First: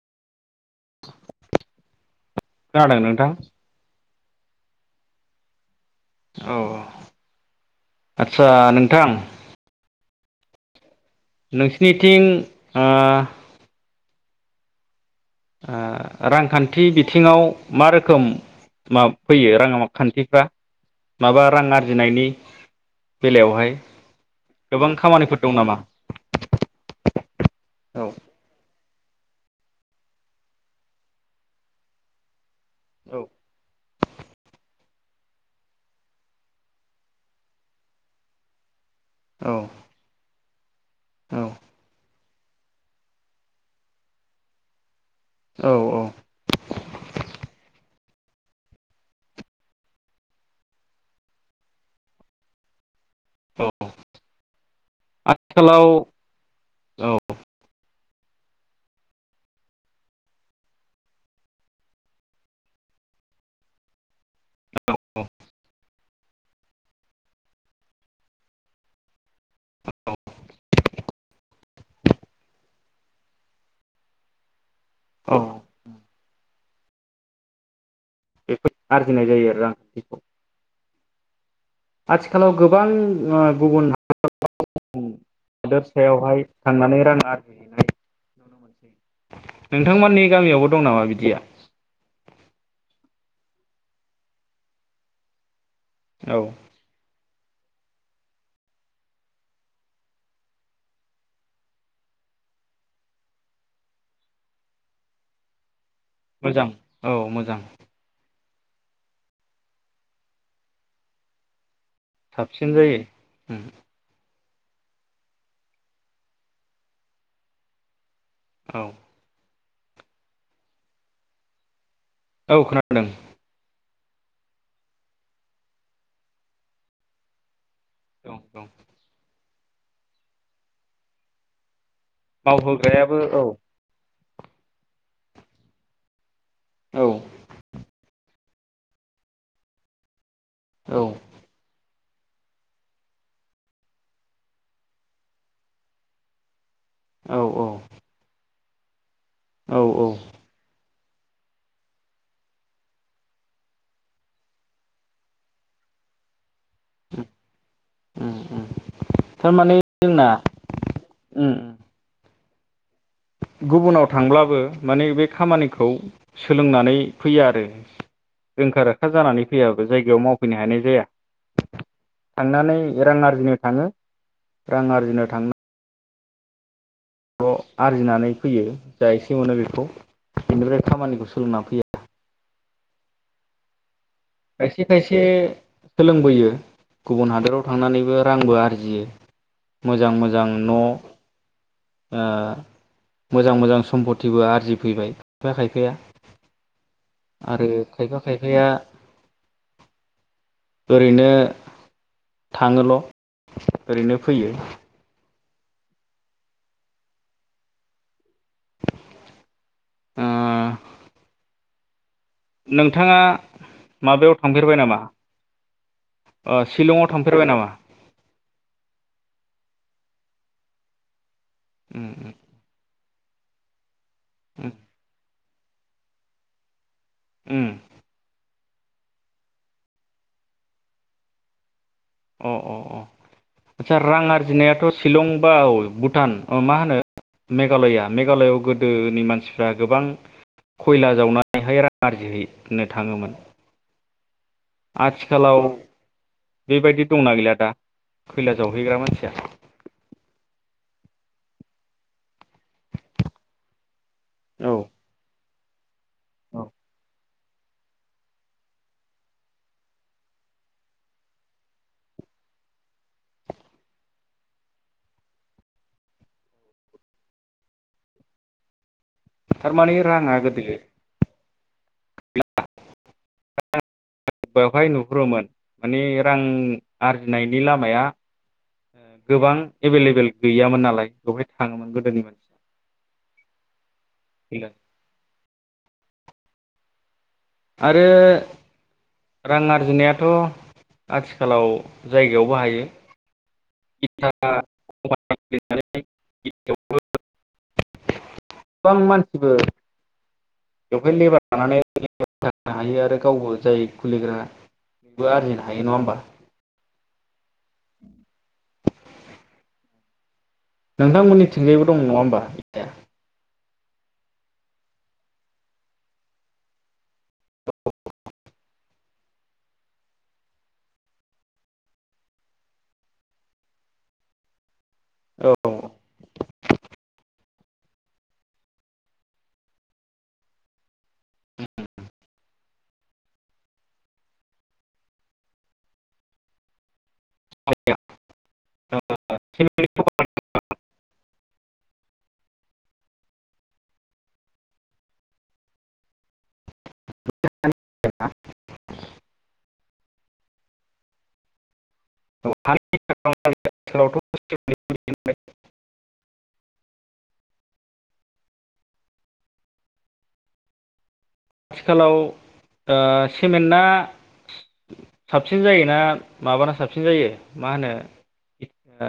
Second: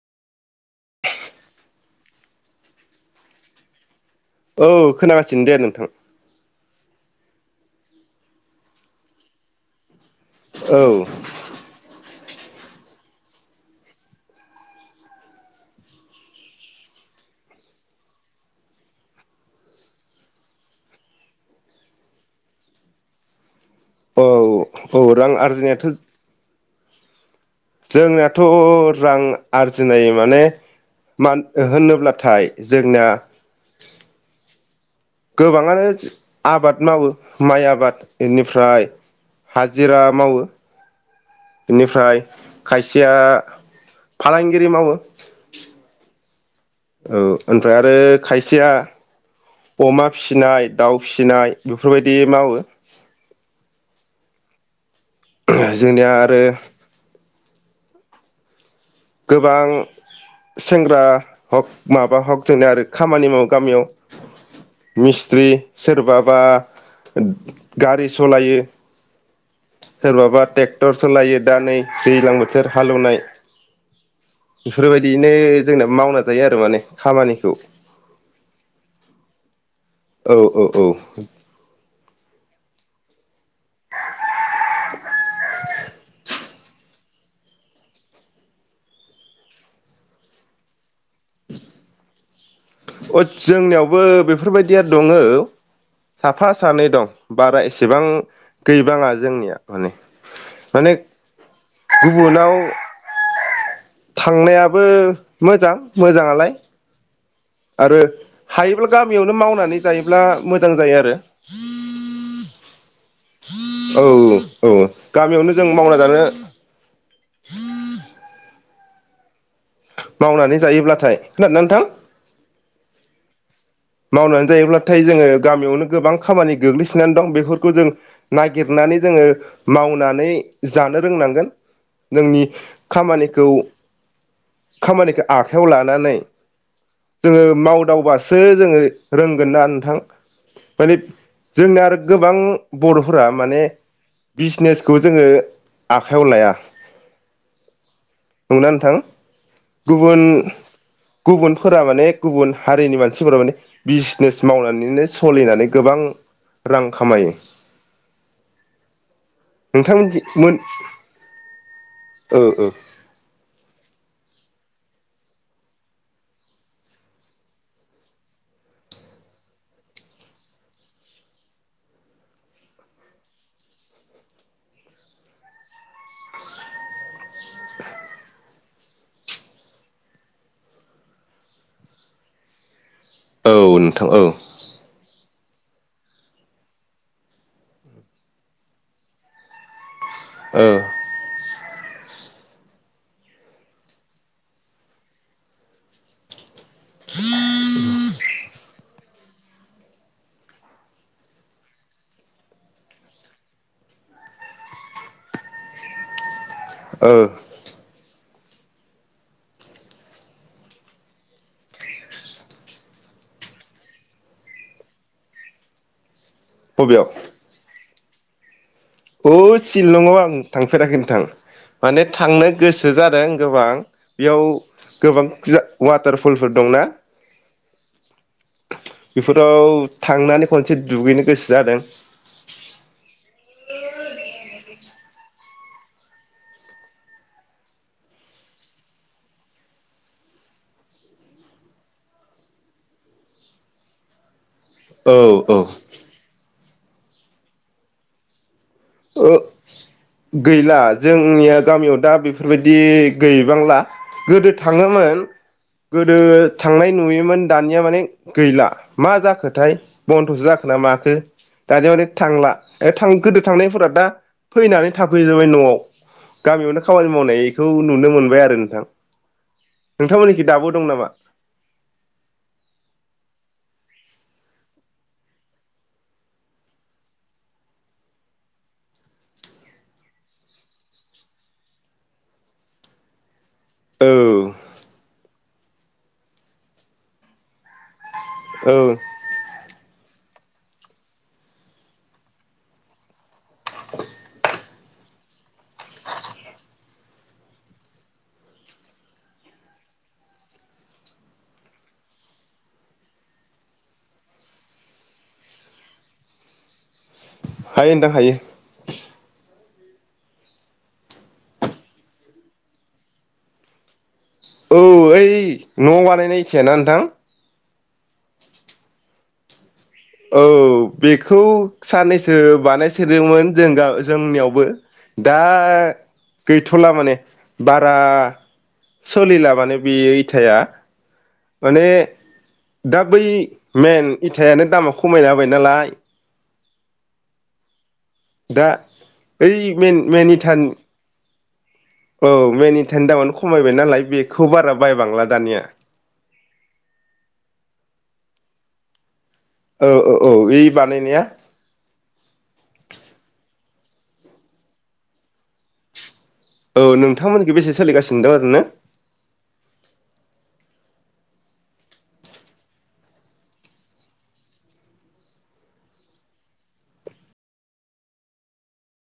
खोनादों नोंथां? औ खोनागासिनो दे नोंथां । औ औ आचसा नोंथां? औ । नोंसिनिथिं ओ ओ रांखान्थि बिथिङाव मा रोखोम मा फैयो रां खान्थिफ्रा माबा रां आरजिनायनि बेलायावहाय? औ गोबां औ रां खामानिफोर दं नामा आरजिनायाथ औ जोंनाथ रां आरजिनाय माने मान होनोब्लाथाय जोंना गोबाङानो आबाद मावो माइ आबाद इनिफ्राय औ हाजिरा मावो औ इनिफ्राय खायसेया फालांगिरि मावो । औ औ । औ ओमफ्राय आरो खायसेया अमा फिसिनाय दाउ फिसिनाय बेफोरबायदि मावो । औ । [unintelligible] जोंनिया आरो [unintelligible] गोबां सेंग्रा हक माबा हक जोंना आरो खामानि मावो गामियाव । मिस्ट्रि सोरबा बा गारि सलायो । सोरबाबा टेक्टर सलायो दा नै दैज्लां बोथोर हालौनाय । बेफोरबायदिनो औ जोंना मावना जायो आरो माने । खामानिखौ । [unintelligible] आरजिनाय जायो आरो [unintelligible] औ औ औ । [unintelligible] आथिखालाव गोबां ओ गुबुन [unintelligible] सायावहाय थांनानै रां [unintelligible] नोंथांमोननि गामियावबो दं नामा बिदिया? अ जोंनियावबो बेफोरबायदिया दङो । औ साफा सानै दं । बारा एसेबां गैबाङा जोंनिया माने माने गुबुनाव थांनायाबो मोजां । मोजाङालाय । मोजां औ मोजां । हायोब्ला गामियावनो मावनानै जायोब्ला मोजां जायो आरो । साबसिन जायो उम । औ औ गामियावनो जों मावना जानो औ । मावनानै जायोब्लाथाय खोनादोना नोंथां? औ खोनादों। मावनानै जायोब्लाथाय जोङो गामियावनो गोबां खामानि गोग्लैसानै दं बेफोर खौ जों औ औ नागिरनानै जोङो मावनानै जानो रोंनांगोन । नोंनि मावहोग्रायाबो औ खामानिखौ खामानिखौ आखाइयाव लानानै औ जोङो मावदावबासो जोंङो रोंगोन ना नोंथां। औ माने जोंना आरो गोबां बरफोरा माने बिजनेसखौ जोंङो आखाइयाव लाया औ औ नंगौना नोंथां? औ औ गुबुन गुबुनफोरा माने गुबुन हारिनि मानसिफोरा माने बिजनेस मावनानैनो सोलिनानै गोबां रां खामायो उम उम थारमाने नोंथां जोंना उम ओ ओ गुबुनाव थांब्लाबो माने बे खामानिखौ सोलोंनानै फैया आरो रोंखा राखा जानानै फैयाबो जायगायाव मावफैनो हानाय जाया थांनानै रां आरजिनो थाङो रां आरजिनो थां आरजिनानै फैयो जा एसे मोनो बेखौ बेनिफ्राय खामानिखौ सोलोंनानै फैया औ नों खायसे खायसे सोलोंबोयो गुबुन हादोराव थांनानैबो रांबो आरजियो। मोजां मोजां ओ न मोजां मोजां सम्पतिबो आरजिफैबाय खायफा खायफाया आरो खायफा खायफाया ओरैनो थांङोल ओरैनो फैयो ओ [inaudible] ओ नोंथांङा माबायाव थांफेरबाय नामा? ओ शिलंआव बबेयाव थांफेरबाय नामा? औ शिलंआव आं थांफेराखै नोंथां माने उम थांनो गोसो जादों। दों‌ गोबां बेयाव उम गोबां जा वाटारफलफोर दंना उम बेफोराव थांनानै खनसे दुगैनो गोसो जादों अ अ अ आदसा रां आरजिनायाथ शिलं बा औ भुटान मा होनो मेघालया मेघालआव गोदोनि मानसिफ्रा गोबां खयला जावनानैहाय रां आरजिहैनो थाङोमोन। औ आथिखालाव औ बेबायदि दंना गैला दा खैला जावहैग्रा मानसिया अ गैला जोंनिया गामियाव दा बे गैबांला गोदो औ थांङोमोन गोदो थांनाय नुयोमोन। दानिया माने गैला मा जाखोथाय बन्दसो जाखो ना माखो दानिया माने थांला थां गोदो थांनायफोरा दा फैनानै थाफैजोबबाय न'आव गामियावनो खामानि मावनायखौ नुनो मोनबाय आरो नोंथां थारमाने राङा नोंथांमोनथिं गोदो दाबो दं नामा? बेवहाय नुहरोमोन माने रां आरजिनायनि लामाया गोबां एभेलएभेल गैयामोन नालाय बेवहाय थाङोमोन गोदोनि मानसिया औ [unintelligible] ओ औ रां आरजिनाया दाथ' आथिखालाव जायगायावबो हायो। [unintelligible] बेवहाय लेबार लानानैनो हायो आरो गावबो जाय खुलिग्रा बेबो आरजिनो हायो नङा होमबा हायो नोंथां हायो। नोंथांमोननि थिंजायबो दं नङा होमबा न'आव बानायनाय इथायाना नोंथां औ बेखौ साननैसो बानायसोदोंमोन जों गाम जोंनियावबो दा औ गैथ'ला माने बारा सोलिलाबानो बे इथाया माने दा बै मेन इथायानो दामा खमायना हाबाय नालाय। औ दा ओइ मेन मेन इथान औ मेन इथानि दामानो खमायबाय नालाय बेखौ बारा बायबांला दानिया। [unintelligible] औ औ औ बानायनाया [unintelligible] औ नोंथांमोनख बेसे सोलिगासिनो दं आरोयैनो आथिखालाव ओ सिमेन्टआ साबसिन जायोना माबाना साबसिन जायो मा होनो